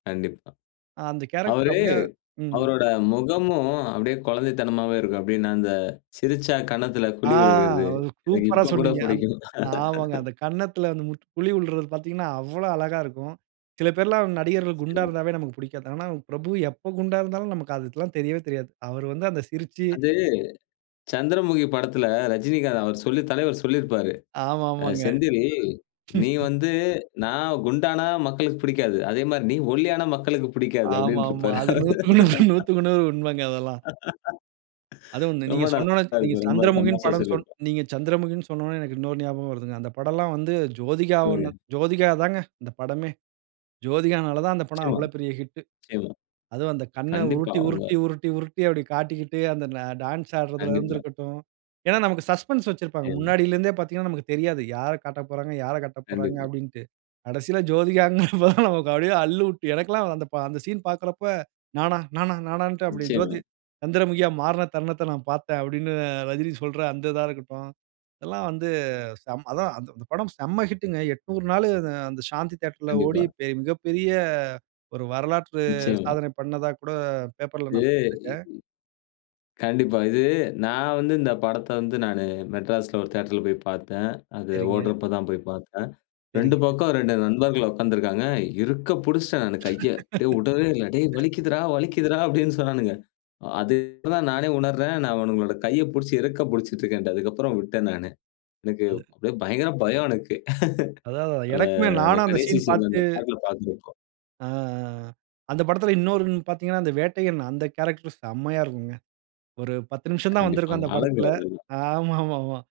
கண்டிப்பா. அ அந்த கேரக்டர் அவரு அப்டியே, ம். அவரோட முகமும் அப்டியே குழந்தைத்தனமாவே இருக்கும். அப்படின்னா அந்த சிரிச்சா கன்னத்துல ஆ குழி விழுகுறது. எனக்கு சூப்பரா இப்போ கூட சொன்னீங்க. அந் பிடிக்கும். ஆமாங்க. அந்த கன்னத்ல வந்துட்டு குழி விழ்றது பாத்தீங்கன்னா, அவ்ளோ அழகாருக்கும். சில பேர்ல்லாம் நடிகர்கள் குண்டா நிச்சயமா. இருந்தாவே நமக்கு புடிக்காது. ஆனா பிரபு எப்போ குண்டாருந்தாலும், நமக்கு அதெபத்தில்லாம் தெரியவே தெரியாது. அவர் வந்து அந்த சிரிச்சு அது, சந்திரமுகி படத்துல ரஜினிகாந்த் அவர் சொல்லி, தலைவர் சொல்லிருப்பாரு. ஆமா அ ஆமாங்க. "செந்தில், நீ வந்து, நான் குண்டானா மக்களுக்கு பிடிக்காது. அதே மாரி நீ ஒல்லியான மக்களுக்கு பிடிக்காது" ஆமாமா. அப்டின்றுப்பாரு. அது 100க்கு 100 100க்கு 100 உண்மங்க அதெல்லாம். அதுவும் வந்து ரொம்ப நீங்க சொன்ன உடனே நல்லா நீங்க இருக்கும். ரொம்ப சந்திரமுகின் தமாஷா படம் சொன் சொல்லிருப்பாரு. நீங்க சந்திரமுகின்னு சொன்ன உடனே எனக்கு இன்னொரு ஞாபகம் வருதுங்க. அந்த படம்ல்லாம் வந்து ஜோதிகா 1, சொல்லுங்க. ஜோதிகா தாங்க அந்த படமே. ஜோதிகானால தான் அந்த படம் நிச்சயமா, அவ்ளோ பெரிய ஹிட்டு. நிச்சயமா. அதுவும் அந்த கண்ண கண்டிப்பா, உருட்டி, அவுங்க உருட்டி, உருட்டி, உருட்டி அப்டி காட்டிக்கிட்டு, அந்த டான்ஸ் ஆடுறதுலருந்து கண்டிப்பா. இருக்கட்டும். ஏன்னா நமக்கு சஸ்பென்ஸ் வச்சிருப்பாங்க. நி்ச்சயமா. முன்னாடில இருந்தே பாத்தீங்கன்னா நமக்கு தெரியாது, யாரக் காட்டப்போறாங்க, யாரக் காட்டப்போறாங்க கண்டிப்பா. அப்டீன்ட்டு. கடைசில ஜோதிகான்ங்கிறப்போ தான் நமக்கு அப்டியே அல்லுவிட்டு எனக்கெல்லாம் அந்த பா அந்த சீன் பாக்குறப்ப, "நானா, நானா, நானான்ட்டு" அப்டி நிச்சயமா. ஜோதி "சந்திரமுகியா மாறின தருணத்தை நான் பாத்தேன்" அப்டின்னு ரஜினி சொல்ற அந்த இதா இருக்கட்டும். இதெல்லாம் வந்து செம் அதான் அந்த படம் செம்ம ஹிட்டுங்க. 800 நாளு அந்த சாந்தி தியேட்டர்ல ஓடி கண்டிப்பா. பெ மிகப்பெரிய ஒரு வரலாற்று நிச்சயமா. சாதனை பண்ணதா கூட பேப்பர்ல இது, நான் இ படிச்சிருக்கேன். கண்டிப்பா. இது நான் வந்து இந்த படத்த வந்து நானு மெட்ராஸ்ல ஒரு தியேட்டர்ல போய் பாத்தேன். அது சரிங்க. ஓடுறப்போ தான் போய் பாத்தேன். 2 சரிங்க. பக்கம் 2 நண்பர்கள் உக்காந்திருக்காங்க. இருக்க புடிச்ட்டேன் நானு கைய, அப்டியே உடவே இல்ல. "டேய் வலிக்குதுறா, வலிக்குதுறா" அப்டின்னு சொன்னானுங்க. அது இப்ப தான் நானே உணர்றேன். நான் அவனுங்களோட கைய புடிச்சு இறுக்கப் புடிச்சிட்டருக்கேன்ட்டு. அதுக்கப்புறம் உட்டடேன் நானு. எனக்கு அது. அப்டியே பயங்கர பயம் எனக்கு. அதான், அதான்! அந்த, எனக்குமே அந்த நானும் அந்த கடைசி சீன் சீன்ல பாத்துட்டு அந்த பாட்ல பாக்குறப்போ. ஆ. ஆ ஆ ஆ. அந்த படத்தில இன்னொரு விண் பாத்தீங்கன்னா அந்த வேட்டையன் அந்த கேரக்டர் செம்மையா இருக்குங்க. ஒரு 10 நிமிஷம் தான் வந்திருக்கும் கண்டிப்பாங்க. அந்த அழகு படத்தில அதெல்லாம். ஆமாமாமா.